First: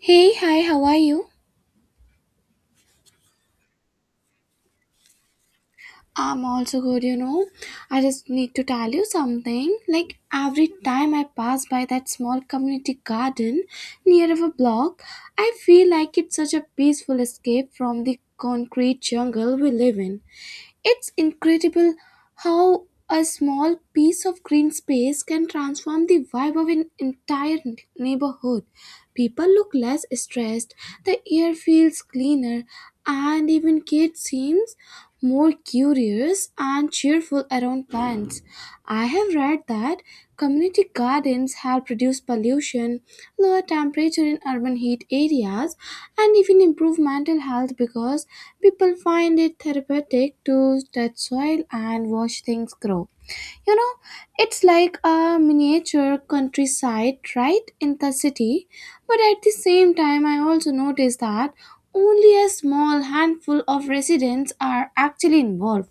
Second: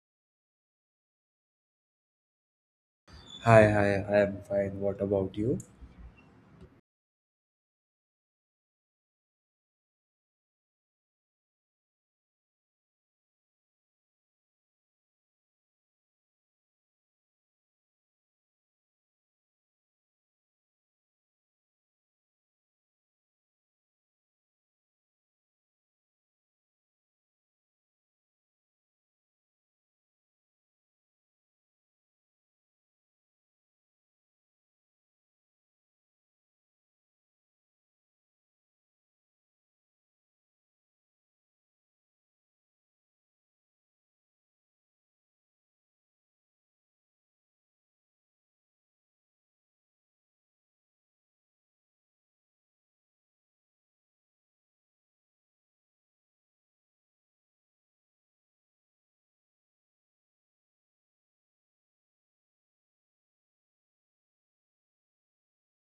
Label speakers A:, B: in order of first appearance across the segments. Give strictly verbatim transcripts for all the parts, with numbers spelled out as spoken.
A: Hey, hi, how are you?
B: Hi, hi, I am fine. What about you?
A: I'm also good, you know. I just need to tell you something. Like every time I pass by that small community garden near our block, I feel like it's such a peaceful escape from the concrete jungle we live in. It's incredible how a small piece of green space can transform the vibe of an entire neighborhood. People look less stressed, the air feels cleaner, and even kids seem more curious and cheerful around plants. I have read that community gardens help reduce pollution, lower temperature in urban heat areas, and even improve mental health because people find it therapeutic to touch soil and watch things grow. You know, it's like a miniature countryside right in the city, but at the same time, I also noticed that only a small handful of residents are actually involved.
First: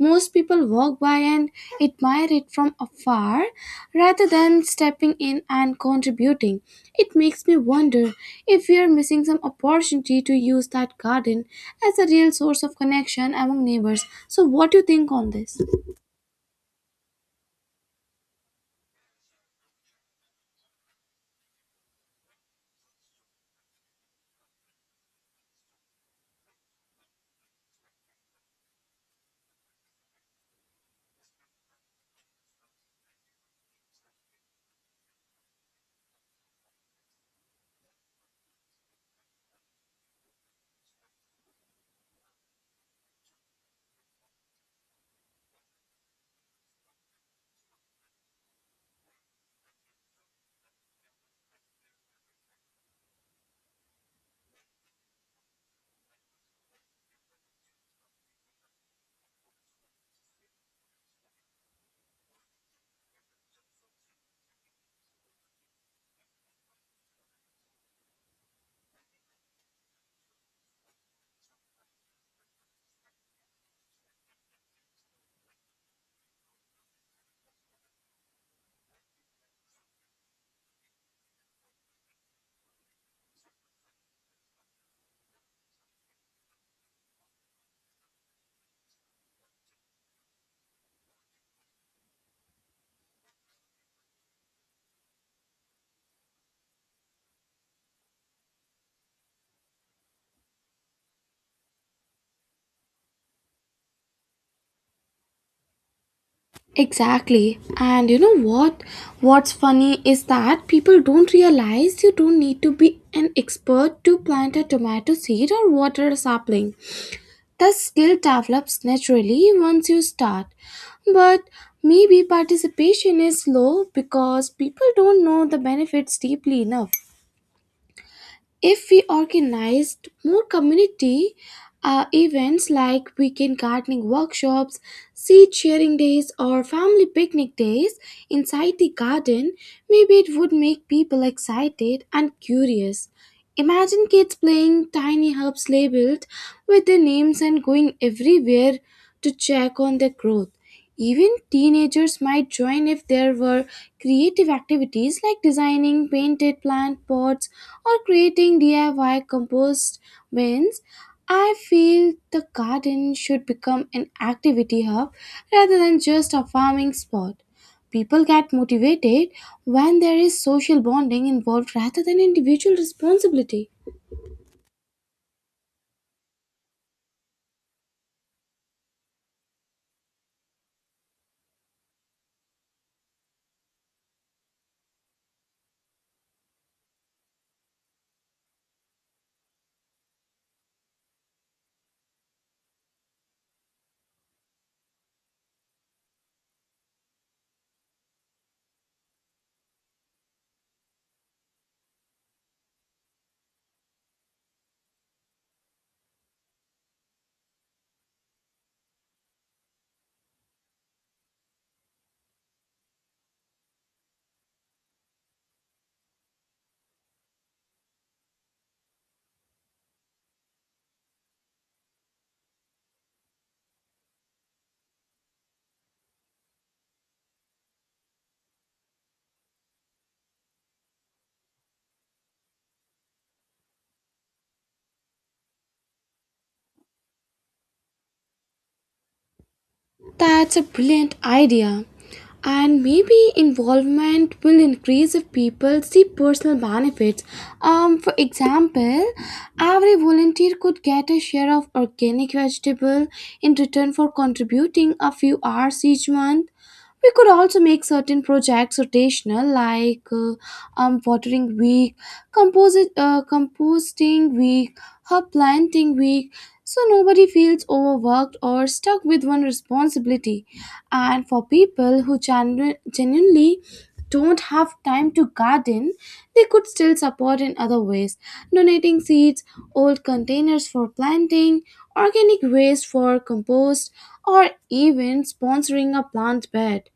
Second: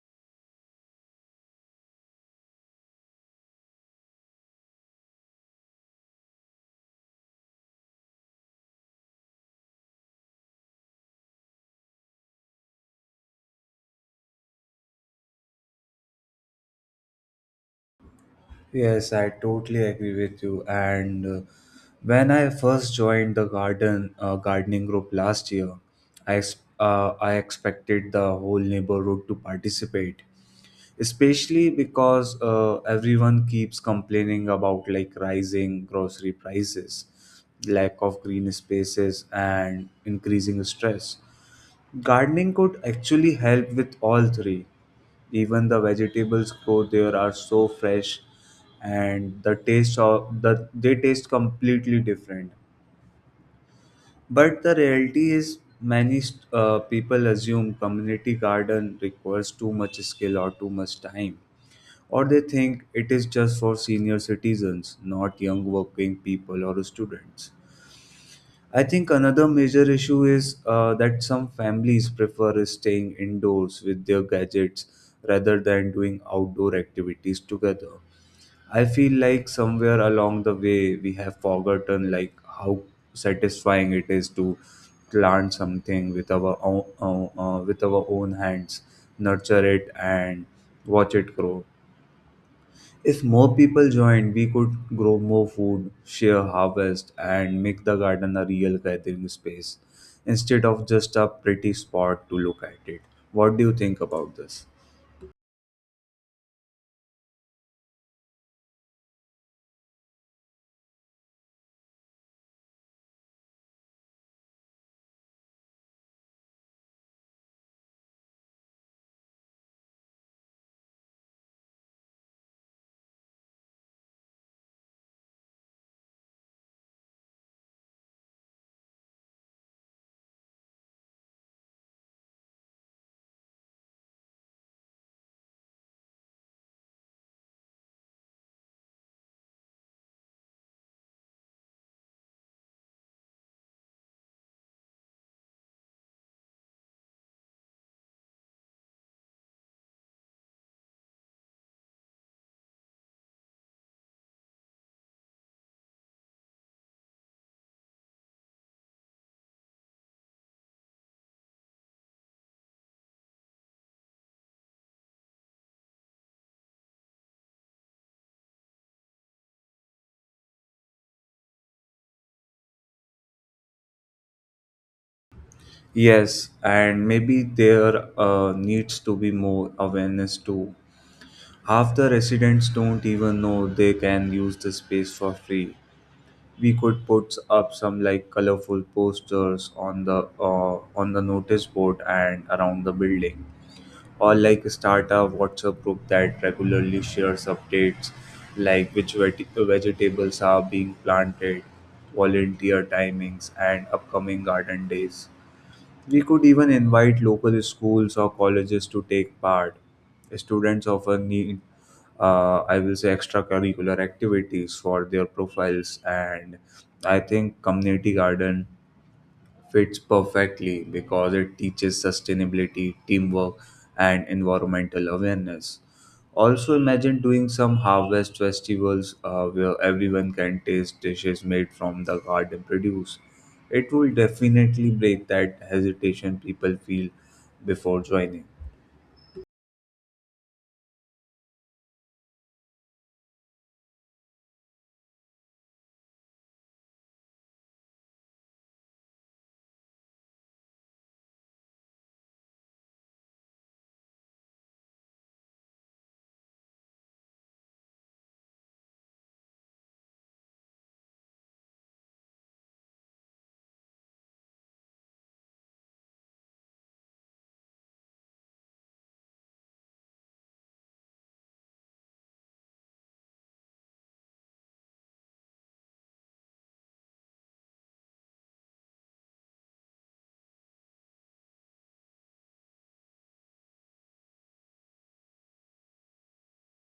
A: Most people walk by and admire it from afar rather than stepping in and contributing. It makes me wonder if we are missing some opportunity to use that garden as a real source of connection among neighbors. So, what do you think on this?
B: Yes, I totally agree with you. And uh, When I first joined the garden uh, gardening group last year, I ex- uh, I expected the whole neighborhood to participate, especially because uh, everyone keeps complaining about like rising grocery prices, lack of green spaces, and increasing stress. Gardening could actually help with all three. Even the vegetables grow there are so fresh and the taste of the they taste completely different. But the reality is many st- uh, people assume community garden requires too much skill or too much time. Or they think it is just for senior citizens, not young working people or students. I think another major issue is uh, that some families prefer staying indoors with their gadgets rather than doing outdoor activities together. I feel like somewhere along the way we have forgotten like how satisfying it is to plant something with our own, uh, uh, with our own hands, nurture it and watch it grow. If more people joined, we could grow more food, share harvest, and make the garden a real gathering space instead of just a pretty spot to look at it. What do you think about this?
A: Exactly. And you know what? What's funny is that people don't realize you don't need to be an expert to plant a tomato seed or water a sapling. The skill develops naturally once you start. But maybe participation is low because people don't know the benefits deeply enough. If we organized more community uh, events like weekend gardening workshops, seed sharing days, or family picnic days inside the garden, maybe it would make people excited and curious. Imagine kids playing tiny herbs labeled with their names and going everywhere to check on their growth. Even teenagers might join if there were creative activities like designing painted plant pots or creating D I Y compost bins. I feel the garden should become an activity hub rather than just a farming spot. People get motivated when there is social bonding involved rather than individual responsibility.
B: Yes, and maybe there uh, needs to be more awareness too. Half the residents don't even know they can use the space for free. We could put up some like colorful posters on the uh, on the notice board and around the building, or like start a WhatsApp group that regularly shares updates like which veg- vegetables are being planted, volunteer timings, and upcoming garden days. We could even invite local schools or colleges to take part. Students often need, uh, I will say, extracurricular activities for their profiles, and I think community garden fits perfectly because it teaches sustainability, teamwork, and environmental awareness. Also, imagine doing some harvest festivals uh, where everyone can taste dishes made from the garden produce. It will definitely break that hesitation people feel before joining.
A: That's a brilliant idea. And maybe involvement will increase if people see personal benefits. Um, for example, every volunteer could get a share of organic vegetable in return for contributing a few hours each month. We could also make certain projects rotational, like uh, um, watering week, composi- uh, composting week, herb planting week, so nobody feels overworked or stuck with one responsibility. And for people who genu- genuinely don't have time to garden, they could still support in other ways, donating seeds, old containers for planting, organic waste for compost, or even sponsoring a plant bed.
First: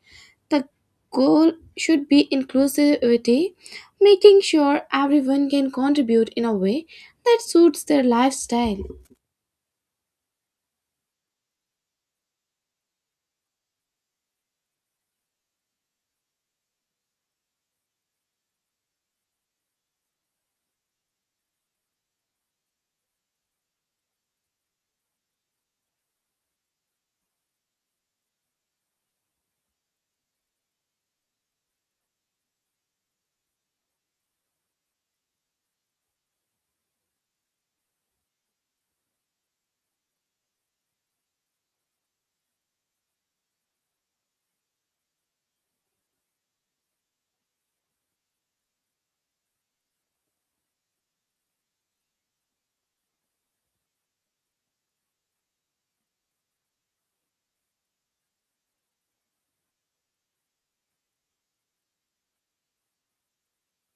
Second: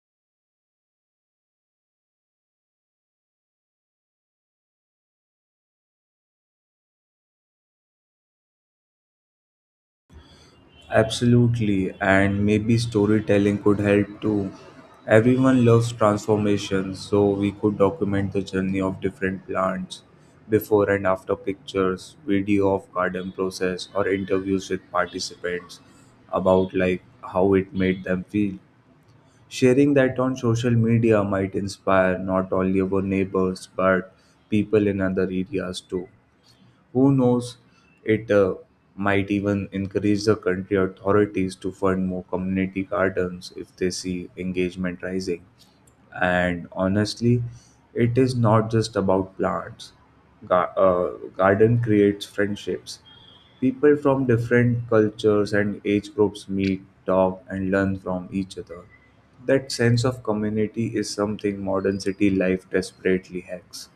A: The goal should be inclusivity, making sure everyone can contribute in a way that suits their lifestyle.
B: Absolutely, and maybe storytelling could help too. Everyone loves transformations, so we could document the journey of different plants, before and after pictures, video of garden process, or interviews with participants about like how it made them feel. Sharing that on social media might inspire not only our neighbors but people in other areas too. Who knows, it uh, might even encourage the country authorities to fund more community gardens if they see engagement rising. And honestly, it is not just about plants. Ga- uh, Garden creates friendships. People from different cultures and age groups meet, talk, and learn from each other. That sense of community is something modern city life desperately lacks.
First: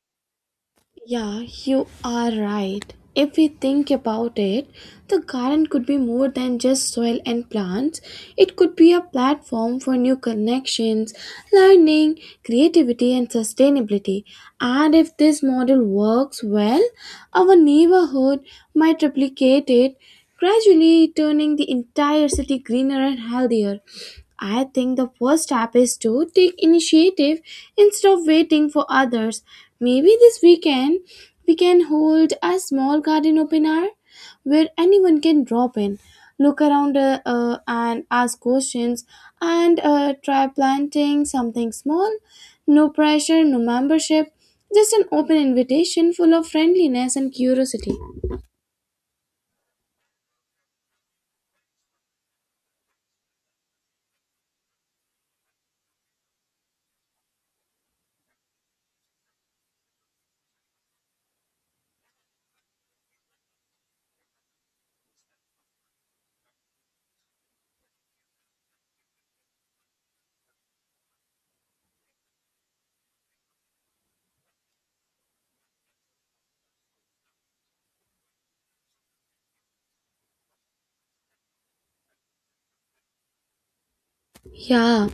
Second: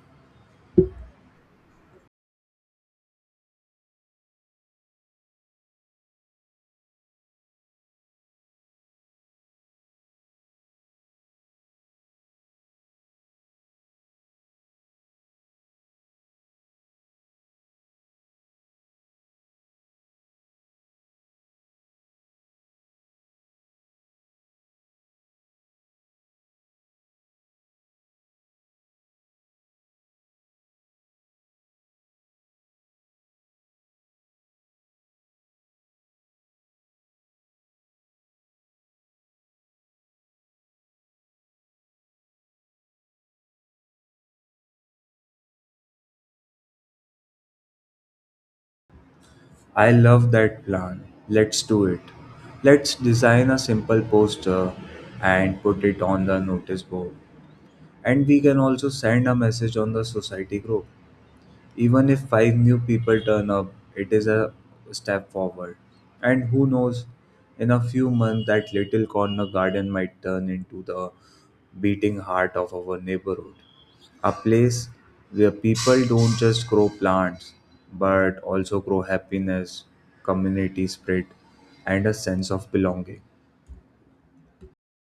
A: Yeah, you are right. If we think about it, the garden could be more than just soil and plants. It could be a platform for new connections, learning, creativity, and sustainability. And if this model works well, our neighborhood might replicate it, gradually turning the entire city greener and healthier. I think the first step is to take initiative instead of waiting for others. Maybe this weekend we can hold a small garden open hour where anyone can drop in, look around, uh, uh, and ask questions, and uh, try planting something small. No pressure, no membership, just an open invitation full of friendliness and curiosity.
B: I love that plan. Let's do it. Let's design a simple poster and put it on the notice board. And we can also send a message on the society group. Even if five new people turn up, it is a step forward. And who knows, in a few months, that little corner garden might turn into the beating heart of our neighborhood. A place where people don't just grow plants, but also grow happiness, community spirit, and a sense of belonging.
A: Yeah.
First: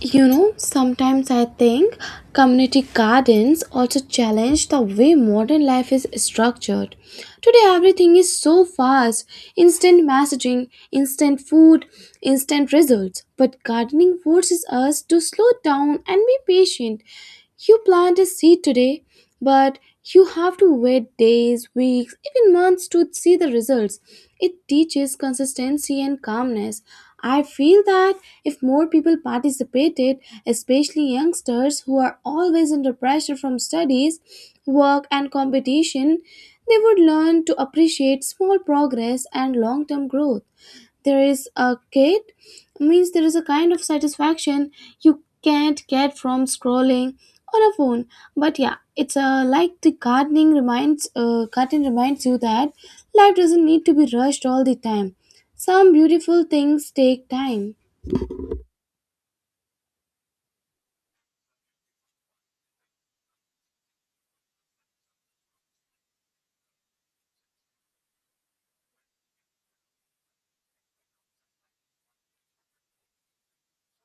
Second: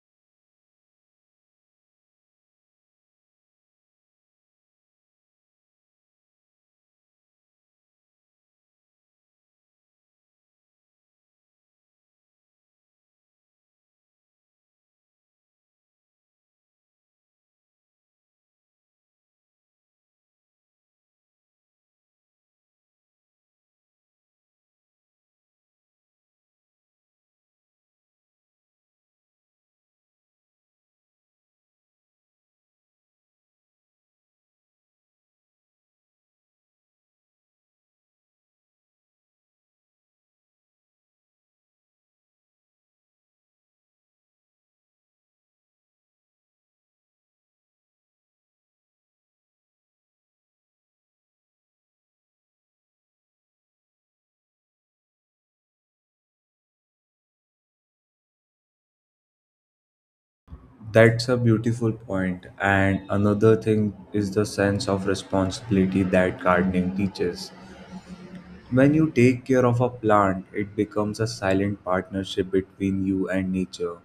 A: You know, sometimes I think community gardens also challenge the way modern life is structured. Today, everything is so fast: instant messaging, instant food, instant results. But gardening forces us to slow down and be patient. You plant a seed today, but you have to wait days, weeks, even months to see the results. It teaches consistency and calmness. I feel that if more people participated, especially youngsters who are always under pressure from studies, work, and competition, they would learn to appreciate small progress and long term growth. there is a kid means there is a kind of satisfaction you can't get from scrolling on a phone. But yeah, it's uh, like the gardening reminds uh, garden reminds you that life doesn't need to be rushed all the time. Some beautiful things take time.
B: That's a beautiful point. And another thing is the sense of responsibility that gardening teaches. When you take care of a plant, it becomes a silent partnership between you and nature.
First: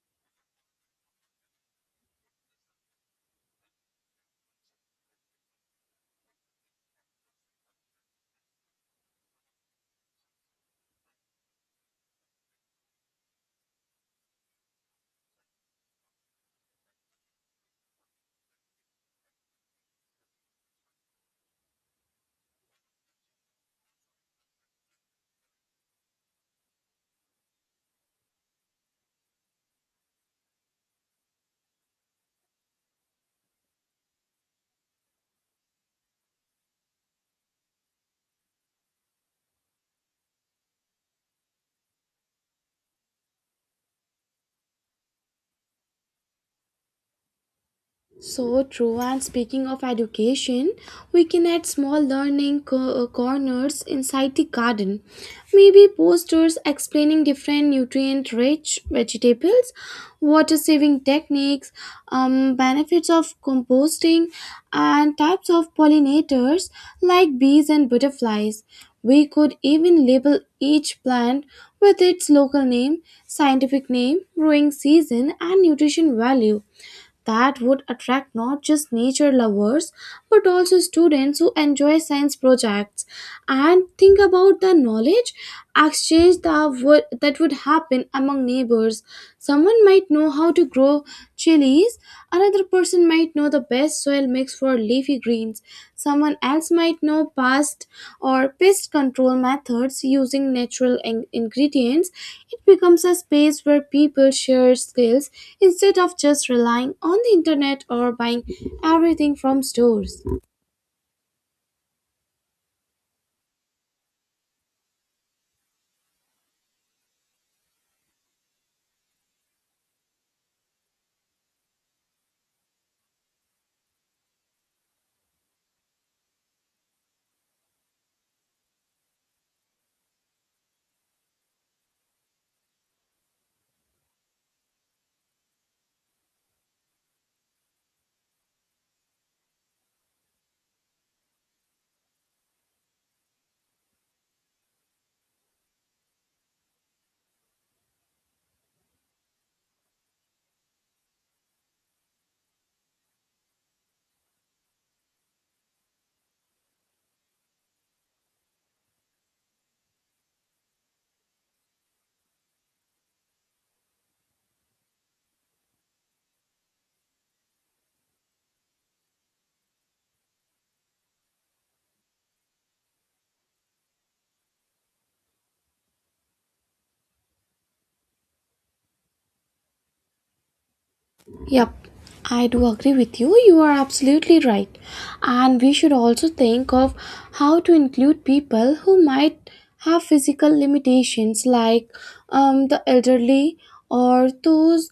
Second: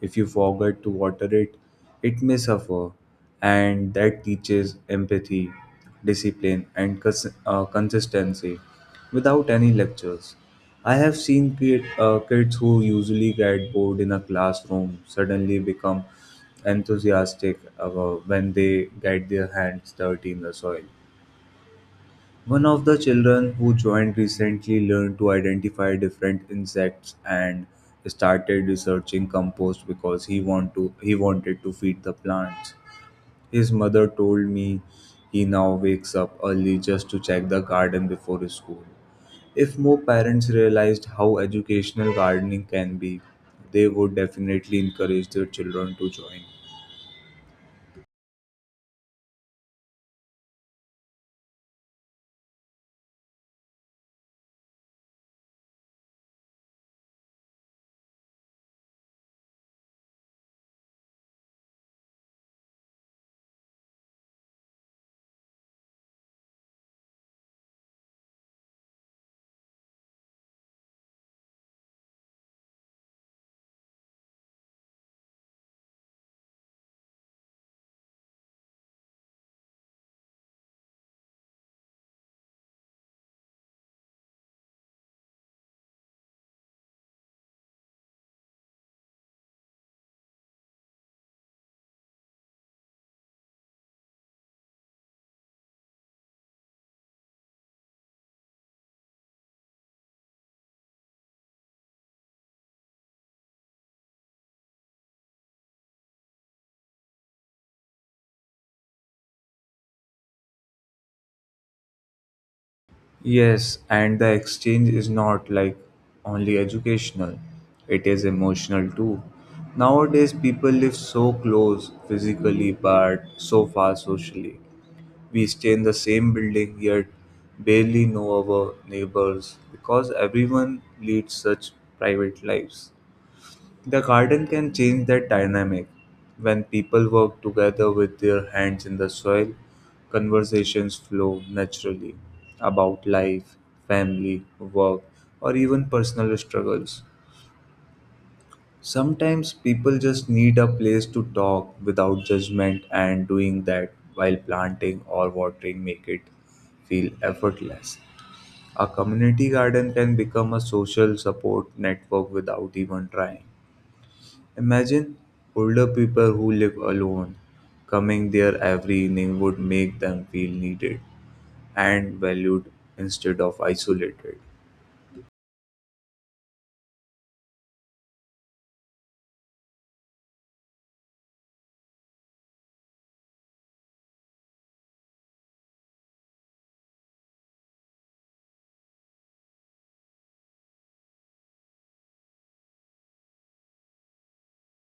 B: If you forget to water it, it may suffer, and that teaches empathy, discipline, and cons- uh, consistency without any lectures. I have seen kid, uh, kids who usually get bored in a classroom suddenly become enthusiastic uh, when they get their hands dirty in the soil. One of the children who joined recently learned to identify different insects and started researching compost because he want to he wanted to feed the plants. His mother told me he now wakes up early just to check the garden before school. If more parents realized how educational gardening can be, they would definitely encourage their children to join.
A: So true. And speaking of education, we can add small learning co- uh, corners inside the garden. Maybe posters explaining different nutrient rich vegetables, water saving techniques, um, benefits of composting, and types of pollinators like bees and butterflies. We could even label each plant with its local name, scientific name, growing season, and nutrition value. That would attract not just nature lovers but also students who enjoy science projects. And think about the knowledge exchange that would, that would happen among neighbors. Someone might know how to grow chilies, another person might know the best soil mix for leafy greens. Someone else might know past or pest control methods using natural in- ingredients. It becomes a space where people share skills instead of just relying on the internet or buying everything from stores.
B: Yes, and the exchange is not like only educational, it is emotional too. Nowadays, people live so close physically but so far socially. We stay in the same building yet barely know our neighbors because everyone leads such private lives. The garden can change that dynamic. When people work together with their hands in the soil, conversations flow naturally about life, family, work, or even personal struggles. Sometimes people just need a place to talk without judgment, and doing that while planting or watering make it feel effortless. A community garden can become a social support network without even trying. Imagine older people who live alone. Coming there every evening would make them feel needed and valued instead of isolated.
A: Yep, I do agree with you. You are absolutely right. And we should also think of how to include people who might have physical limitations, like um, the elderly or those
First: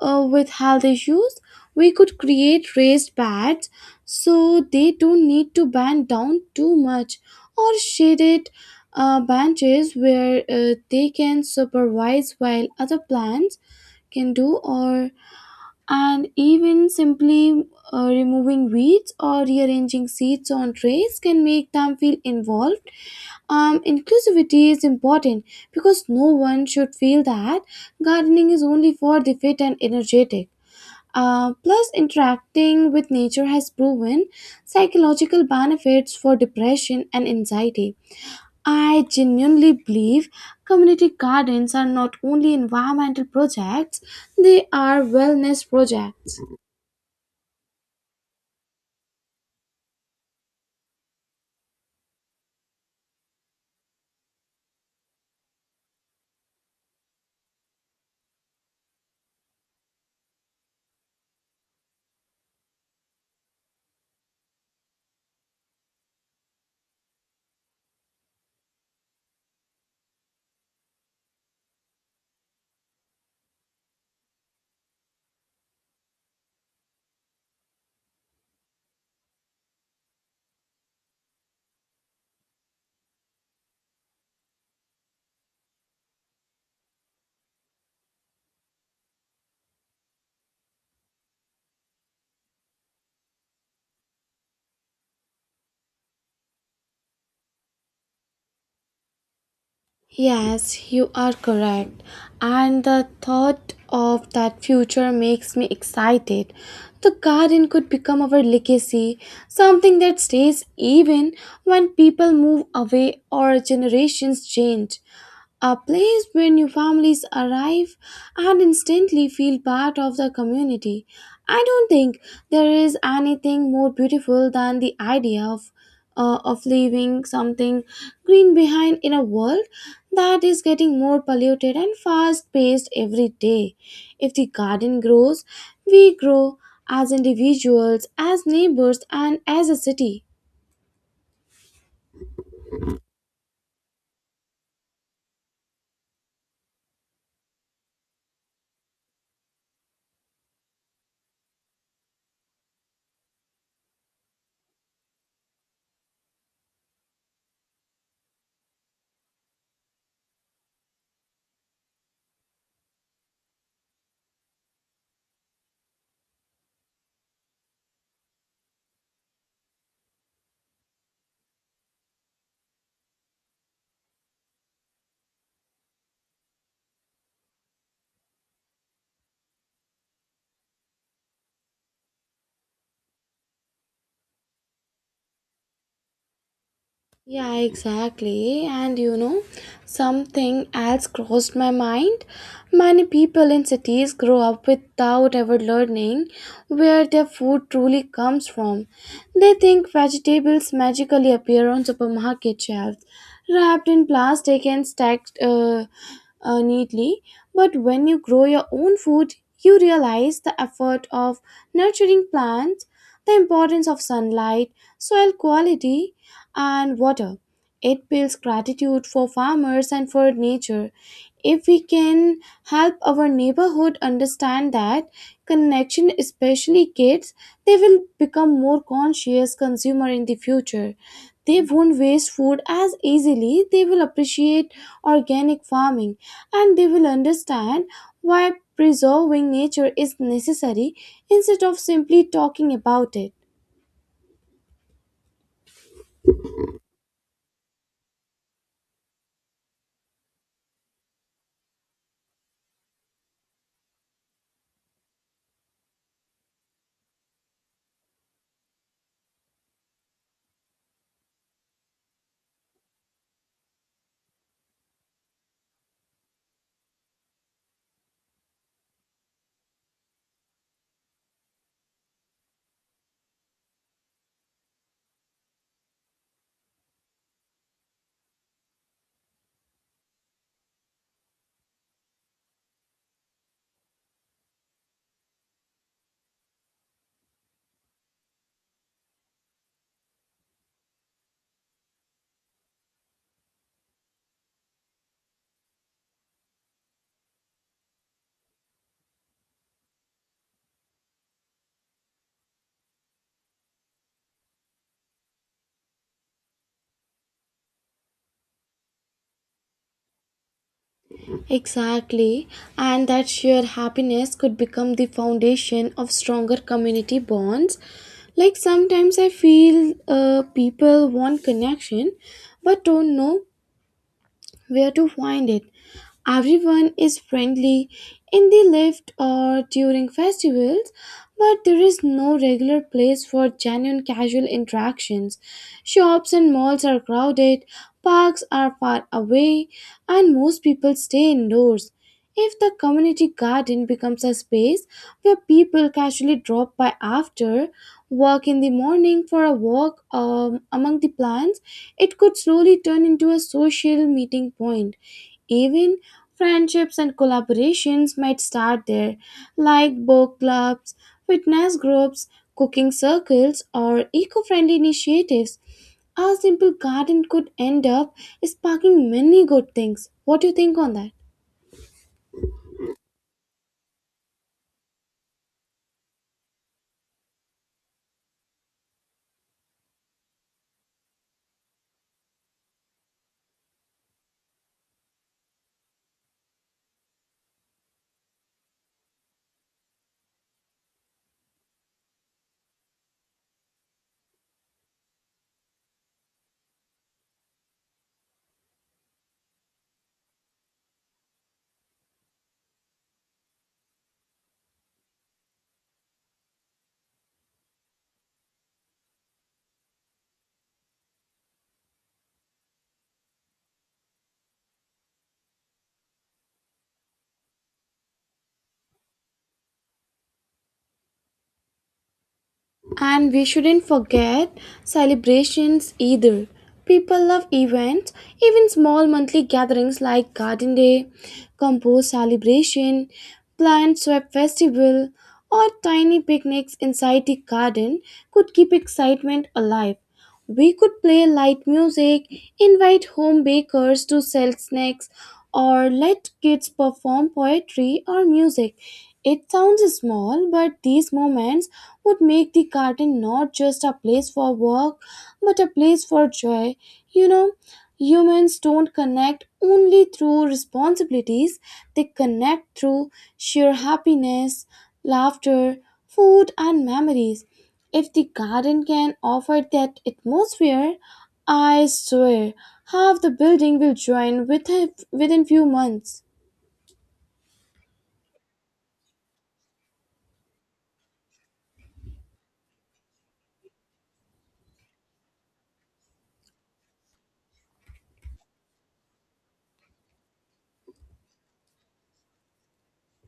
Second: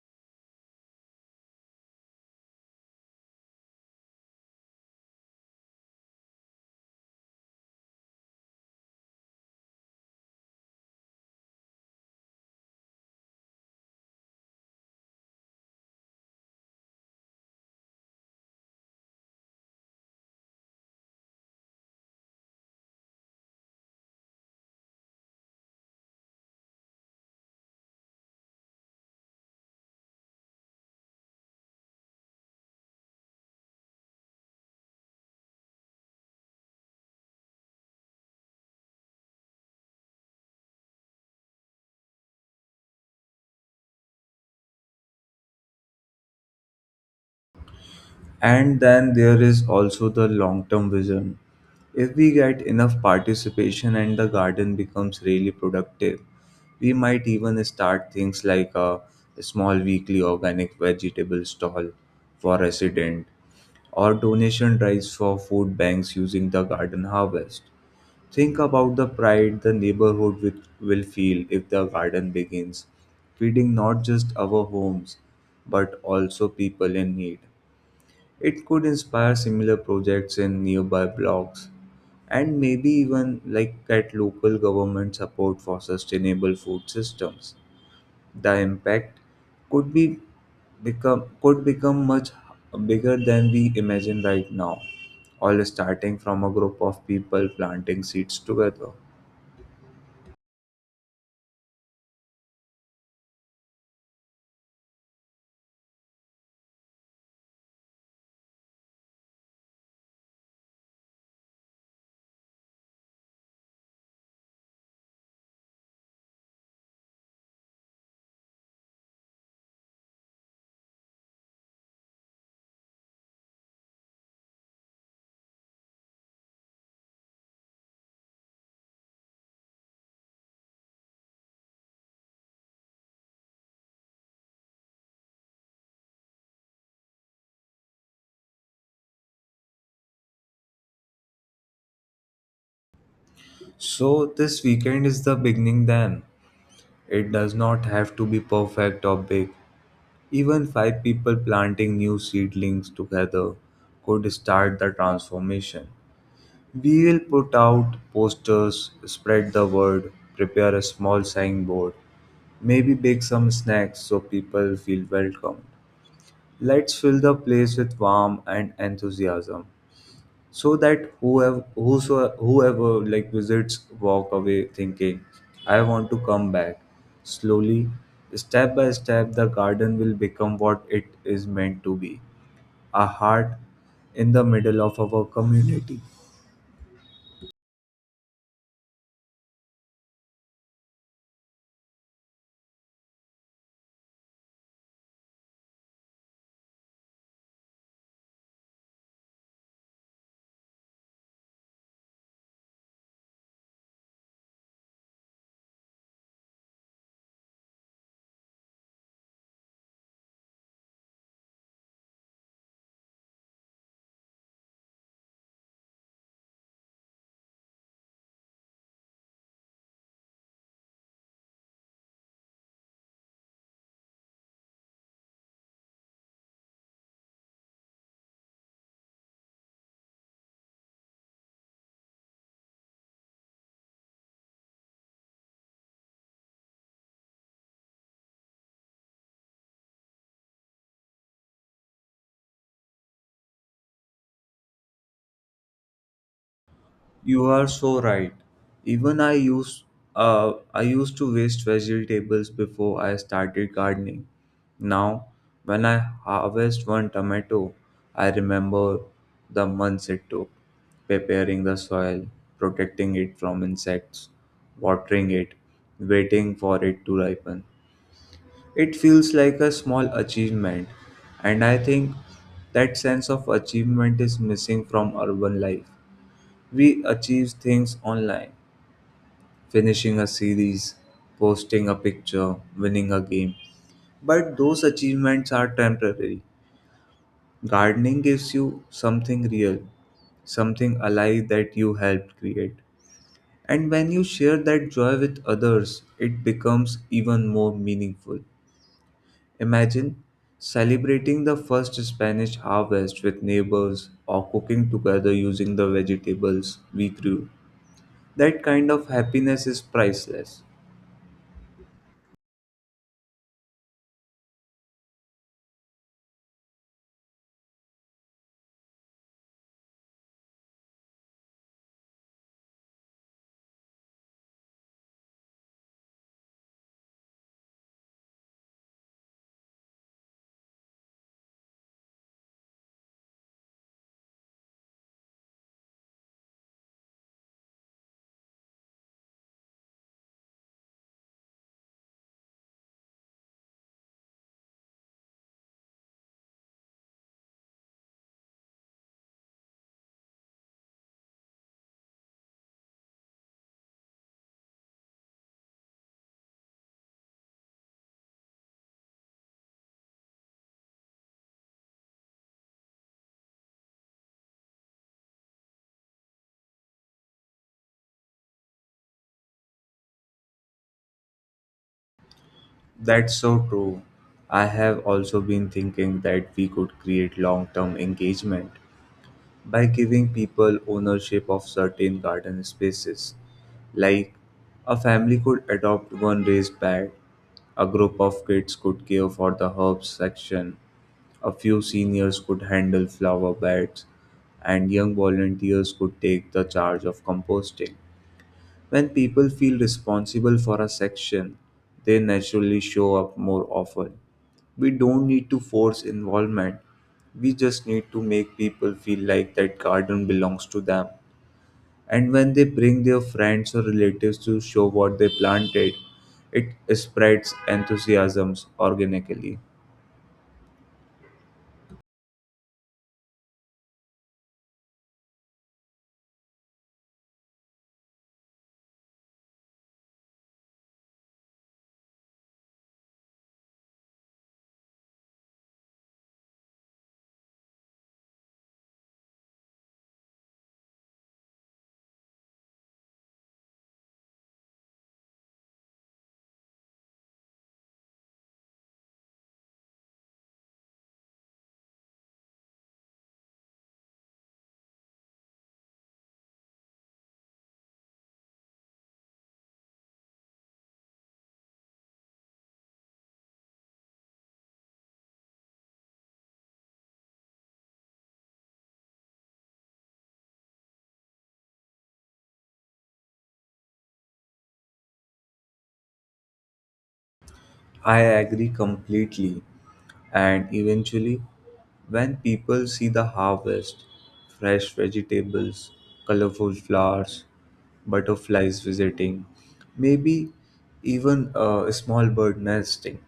A: uh, with health issues. We could create raised beds so they don't need to bend down too much, or shaded uh, benches where uh, they can supervise while other plants can do, or and even simply uh, removing weeds or rearranging seeds on trays can make them feel involved. Um, inclusivity is important because no one should feel that gardening is only for the fit and energetic. Uh, plus, interacting with nature has proven psychological benefits for depression and anxiety. I genuinely believe community gardens are not only environmental projects, they are wellness projects.
B: And then there is also the long term vision. If we get enough participation and the garden becomes really productive, we might even start things like a small weekly organic vegetable stall for resident or donation drives for food banks using the garden harvest. Think about the pride the neighborhood wi- will feel if the garden begins feeding not just our homes but also people in need. It could inspire similar projects in nearby blocks and maybe even like get local government support for sustainable food systems. The impact could be become could become much bigger than we imagine right now, all starting from a group of people planting seeds together.
A: Yes, you are correct. And the thought of that future makes me excited. The garden could become our legacy, something that stays even when people move away or generations change. A place where new families arrive and instantly feel part of the community. I don't think there is anything more beautiful than the idea of, uh, of leaving something green behind in a world that is getting more polluted and fast paced every day. If the garden grows, we grow as individuals, as neighbors, and as a city.
B: So this weekend is the beginning then. It does not have to be perfect or big. Even five people planting new seedlings together could start the transformation. We will put out posters, spread the word, prepare a small signboard, maybe bake some snacks so people feel welcomed. Let's fill the place with warmth and enthusiasm, so that whoever whosoever, whoever like visits walk away thinking I want to come back. Slowly, step by step, the garden will become what it is meant to be, a heart in the middle of our community.
A: Yeah, exactly. And you know, something else crossed my mind. Many people in cities grow up without ever learning where their food truly comes from. They think vegetables magically appear on supermarket shelves, wrapped in plastic and stacked, Uh, uh, neatly, but when you grow your own food, you realize the effort of nurturing plants, the importance of sunlight, soil quality, and water. It builds gratitude for farmers and for nature. If we can help our neighborhood understand that connection, especially kids, they will become more conscious consumer in the future. They won't waste food as easily, they will appreciate organic farming, and they will understand why preserving nature is necessary instead of simply talking about it.
B: You are so right. Even I used uh, I used to waste vegetables before I started gardening. Now, when I harvest one tomato, I remember the months it took preparing the soil, protecting it from insects, watering it, waiting for it to ripen. It feels like a small achievement, and I think that sense of achievement is missing from urban life. We achieve things online, finishing a series, posting a picture, winning a game. But those achievements are temporary. Gardening gives you something real, something alive that you helped create. And when you share that joy with others, it becomes even more meaningful. Imagine celebrating the first Spanish harvest with neighbors or cooking together using the vegetables we grew. That kind of happiness is priceless.
A: Exactly, and that shared happiness could become the foundation of stronger community bonds. Like sometimes I feel uh, people want connection but don't know where to find it. Everyone is friendly in the lift or during festivals, but there is no regular place for genuine casual interactions. Shops and malls are crowded, parks are far away, and most people stay indoors. If the community garden becomes a space where people casually drop by after work in the morning for a walk um, among the plants, it could slowly turn into a social meeting point. Even friendships and collaborations might start there, like book clubs, fitness groups, cooking circles, or eco friendly initiatives. A simple garden could end up sparking many good things. What do you think on that?
B: That's so true. I have also been thinking that we could create long term engagement by giving people ownership of certain garden spaces. Like, a family could adopt one raised bed, a group of kids could care for the herbs section, a few seniors could handle flower beds, and young volunteers could take the charge of composting. When people feel responsible for a section, they naturally show up more often. We don't need to force involvement. We just need to make people feel like that garden belongs to them. And when they bring their friends or relatives to show what they planted, it spreads enthusiasms organically.
A: And we shouldn't forget celebrations either. People love events, even small monthly gatherings like Garden Day, Compost Celebration, Plant Swap Festival, or tiny picnics inside the garden could keep excitement alive. We could play light music, invite home bakers to sell snacks, or let kids perform poetry or music. It sounds small, but these moments would make the garden not just a place for work, but a place for joy. You know, Humans don't connect only through responsibilities, they connect through sheer happiness, laughter, food, and memories. If the garden can offer that atmosphere, I swear half the building will join with within few months.
B: I agree completely. And eventually, when people see the harvest, fresh vegetables, colorful flowers, butterflies visiting, maybe even a small bird nesting,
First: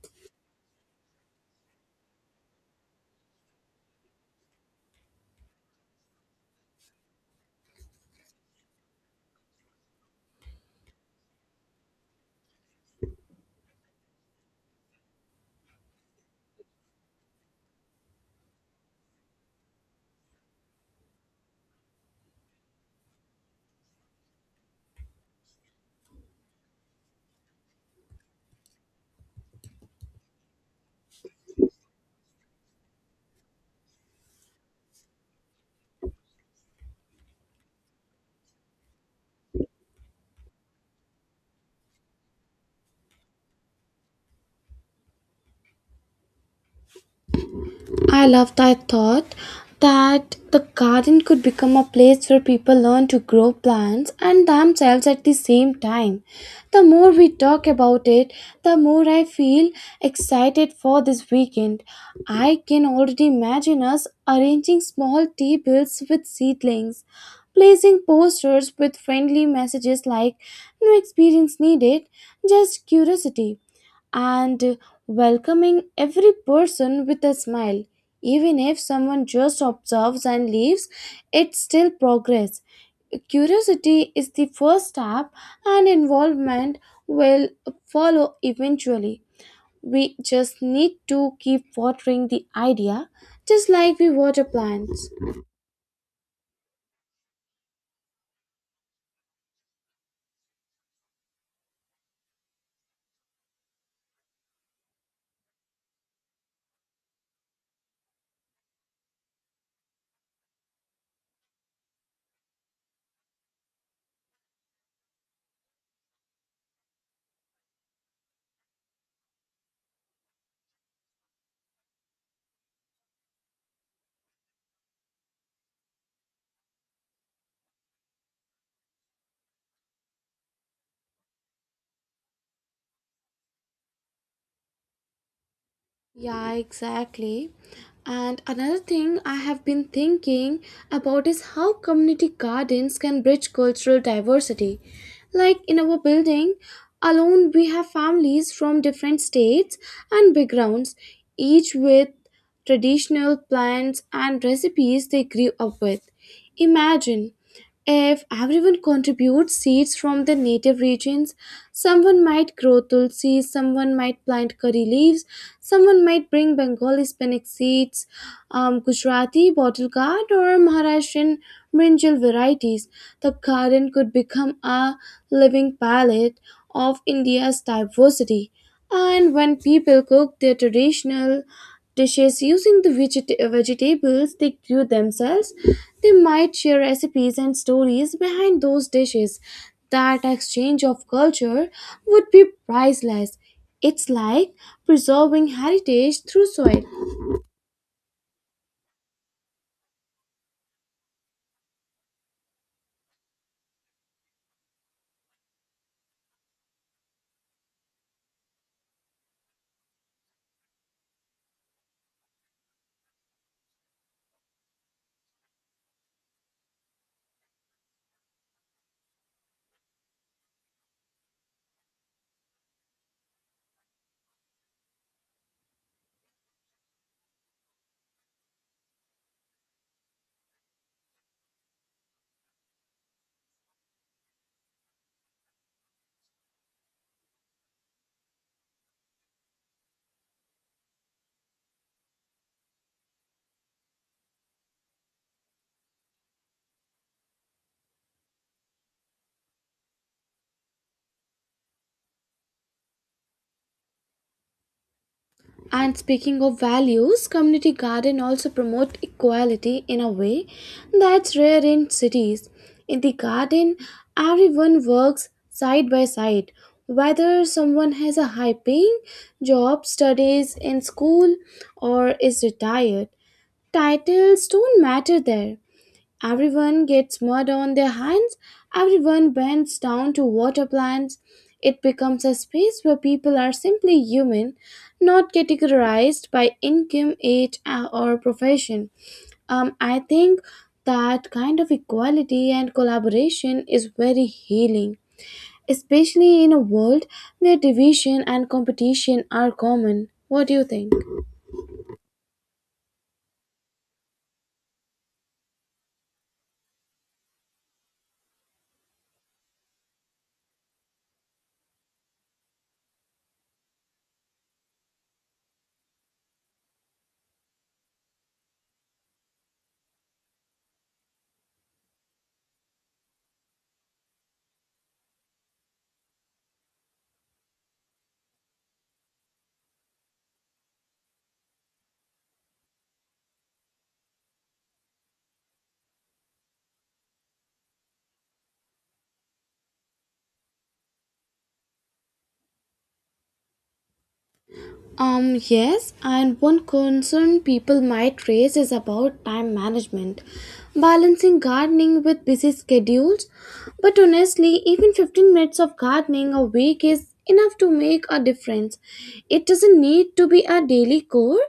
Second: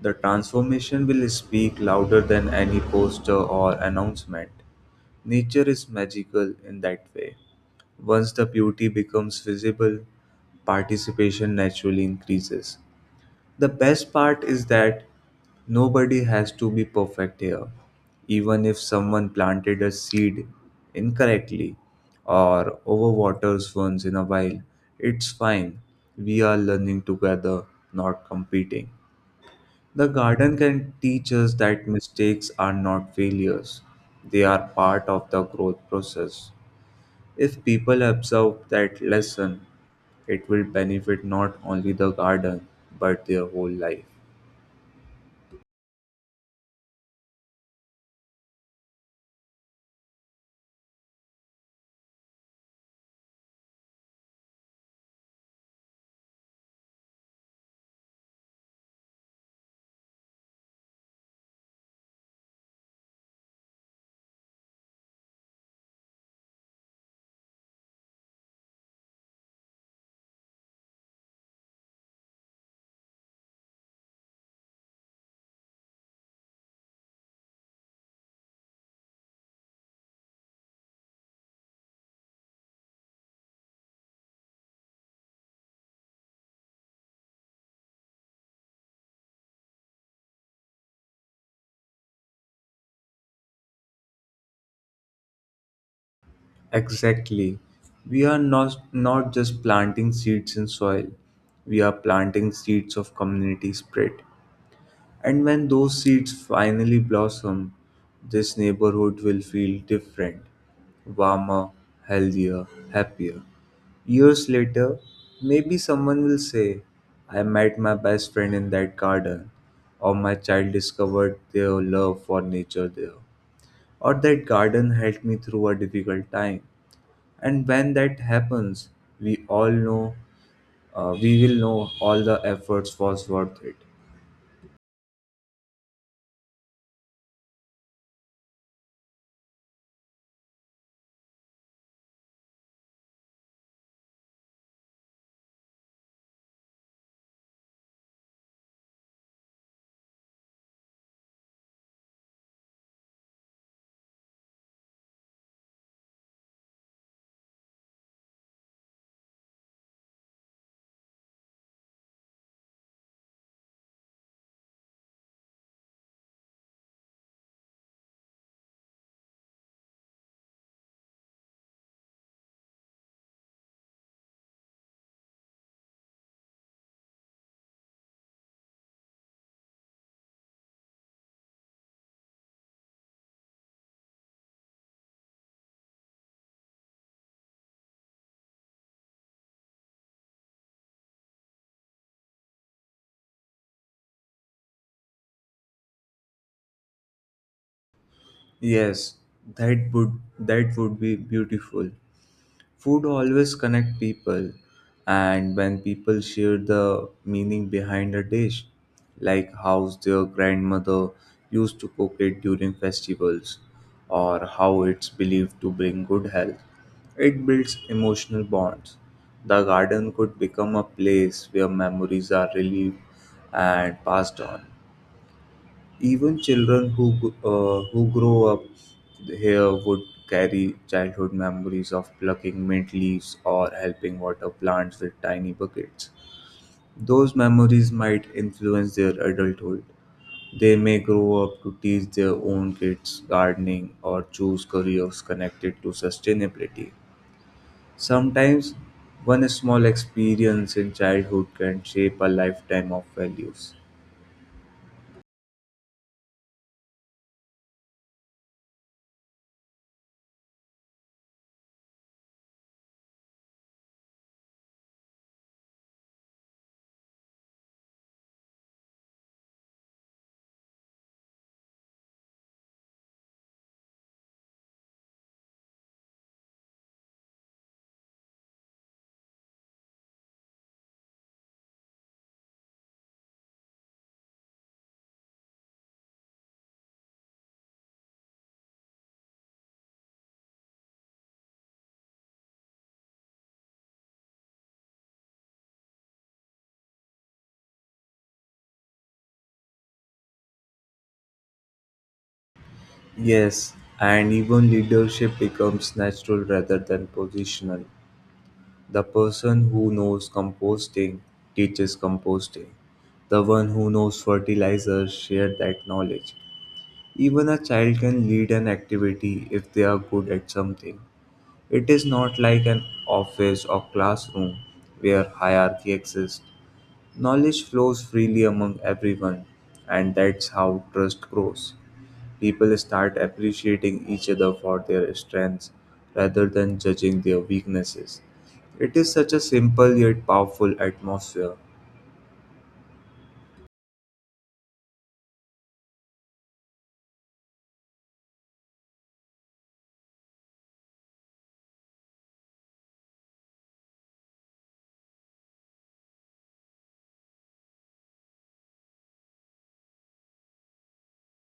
B: the transformation will speak louder than any poster or announcement. Nature is magical in that way. Once the beauty becomes visible, participation naturally increases. The best part is that nobody has to be perfect here. Even if someone planted a seed incorrectly or overwaters once in a while, it's fine. We are learning together, not competing. The garden can teach us that mistakes are not failures, they are part of the growth process. If people absorb that lesson, it will benefit not only the garden but their whole life.
A: I love that thought, that the garden could become a place where people learn to grow plants and themselves at the same time. The more we talk about it, the more I feel excited for this weekend. I can already imagine us arranging small tables with seedlings, placing posters with friendly messages like "no experience needed, just curiosity," and welcoming every person with a smile. Even if someone just observes and leaves, it's still progress. Curiosity is the first step, and involvement will follow eventually. We just need to keep watering the idea, just like we water plants.
B: Exactly. We are not, not just planting seeds in soil, we are planting seeds of community spirit. And when those seeds finally blossom, this neighborhood will feel different, warmer, healthier, happier. Years later, maybe someone will say, I met my best friend in that garden, or my child discovered their love for nature there, or that garden helped me through a difficult time. And when that happens, we all know, uh, we will know all the efforts was worth it.
A: Yeah, exactly. And another thing I have been thinking about is how community gardens can bridge cultural diversity. Like in our building alone, we have families from different states and backgrounds, each with traditional plants and recipes they grew up with. Imagine if everyone contributes seeds from their native regions: someone might grow tulsi, someone might plant curry leaves, someone might bring Bengali spinach seeds, um, Gujarati bottle gourd, or Maharashtrian brinjal varieties. The garden could become a living palette of India's diversity. And when people cook their traditional dishes using the veget- vegetables they grew themselves, they might share recipes and stories behind those dishes. That exchange of culture would be priceless. It's like preserving heritage through soil.
B: Yes, that would that would be beautiful. Food always connect people, and when people share the meaning behind a dish, like how their grandmother used to cook it during festivals, or how it's believed to bring good health, it builds emotional bonds. The garden could become a place where memories are relieved and passed on. Even children who g- uh, who grow up here would carry childhood memories of plucking mint leaves or helping water plants with tiny buckets. Those memories might influence their adulthood. They may grow up to teach their own kids gardening or choose careers connected to sustainability. Sometimes, one small experience in childhood can shape a lifetime of values.
A: And speaking of values, community garden also promote equality in a way that's rare in cities. In the garden, everyone works side by side, whether someone has a high paying job, studies in school, or is retired. Titles don't matter there. Everyone gets mud on their hands. Everyone bends down to water plants. It becomes a space where people are simply human, not categorized by income, age, uh, or profession. Um, I think that kind of equality and collaboration is very healing, especially in a world where division and competition are common. What do you think?
B: Yes, and even leadership becomes natural rather than positional. The person who knows composting teaches composting. The one who knows fertilizer shares that knowledge. Even a child can lead an activity if they are good at something. It is not like an office or classroom where hierarchy exists. Knowledge flows freely among everyone, and that's how trust grows. People start appreciating each other for their strengths rather than judging their weaknesses. It is such a simple yet powerful atmosphere.
A: Um, yes, and one concern people might raise is about time management, balancing gardening with busy schedules. But honestly, even fifteen minutes of gardening a week is enough to make a difference. It doesn't need to be a daily core,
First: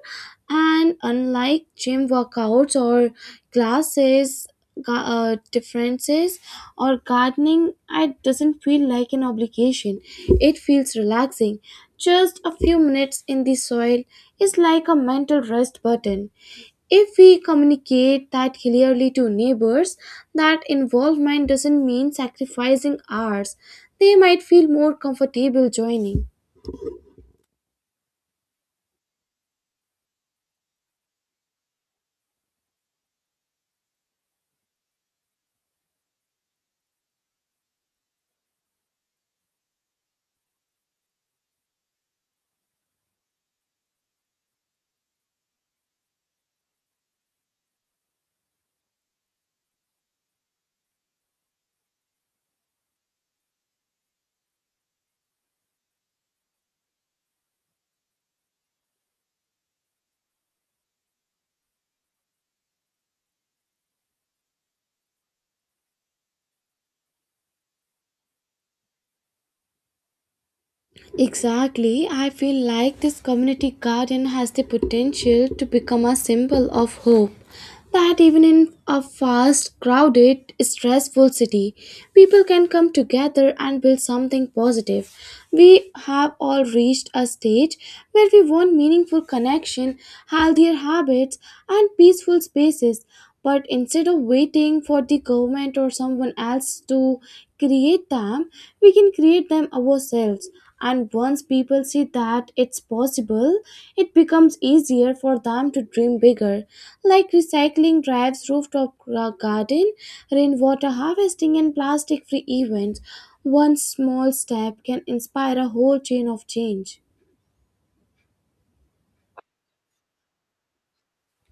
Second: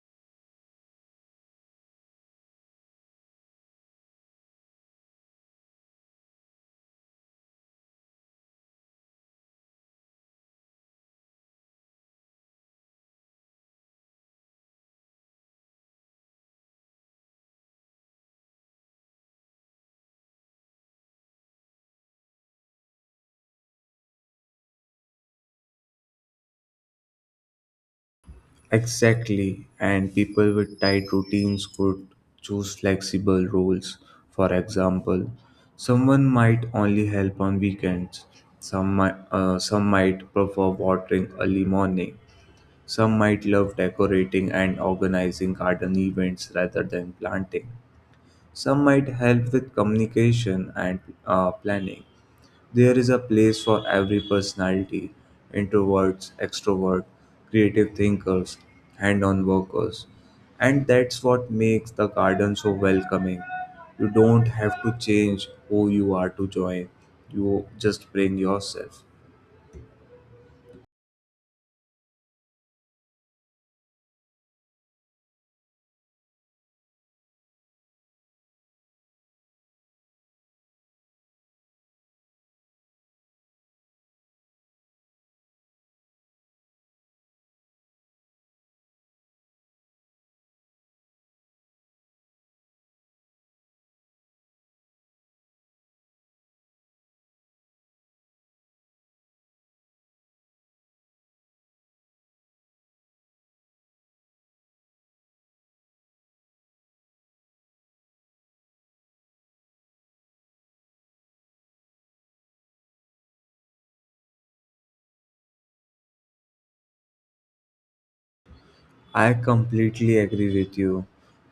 A: and unlike gym workouts or classes, ga- uh, differences or gardening it doesn't feel like an obligation, it feels relaxing. Just a few minutes in the soil is like a mental rest button. If we communicate that clearly to neighbors that involvement doesn't mean sacrificing ours, they might feel more comfortable joining.
B: Exactly, and people with tight routines could choose flexible roles. For example, someone might only help on weekends, some might, uh, some might prefer watering early morning, some might love decorating and organizing garden events rather than planting. Some might help with communication and uh, planning. There is a place for every personality, introverts, extroverts, creative thinkers, hand on workers. And that's what makes the garden so welcoming. You don't have to change who you are to join, you just bring yourself.
A: Exactly, I feel like this community garden has the potential to become a symbol of hope, that even in a fast, crowded, stressful city, people can come together and build something positive. We have all reached a stage where we want meaningful connection, healthier habits, and peaceful spaces, but instead of waiting for the government or someone else to create them, we can create them ourselves. And once people see that it's possible, it becomes easier for them to dream bigger, like recycling drives, rooftop gra- garden, rainwater harvesting, and plastic free events. One small step can inspire a whole chain of change.
B: I completely agree with you.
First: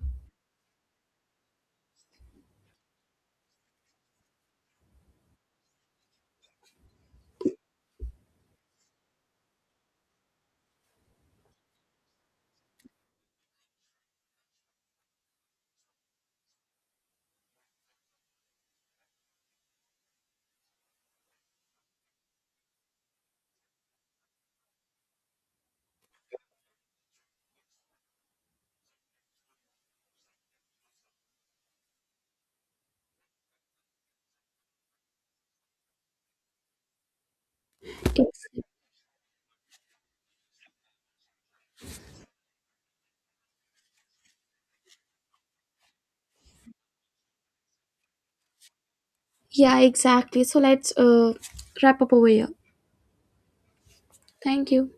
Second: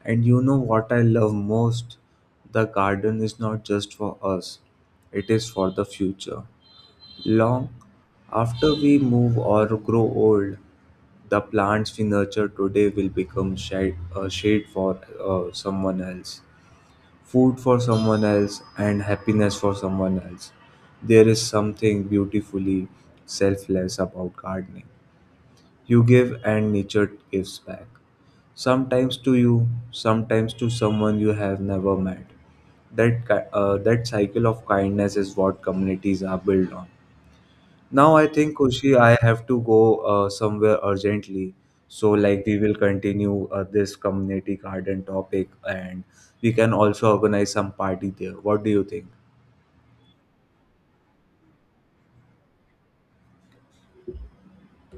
B: And you know what I love most? The garden is not just for us, it is for the future. Long after we move or grow old, the plants we nurture today will become shade, a shade for uh, someone else, food for someone else, and happiness for someone else. There is something beautifully selfless about gardening. You give, and nature gives back. Sometimes to you, sometimes to someone you have never met. That, ki- uh, that cycle of kindness is what communities are built on. Now I think
A: Ex-
B: Kushi, I have to go uh, somewhere urgently. So like we will continue uh, this community garden topic, and we can also organize some party there. What do you think?
A: yeah, exactly, so let's uh, wrap up over here. Thank you.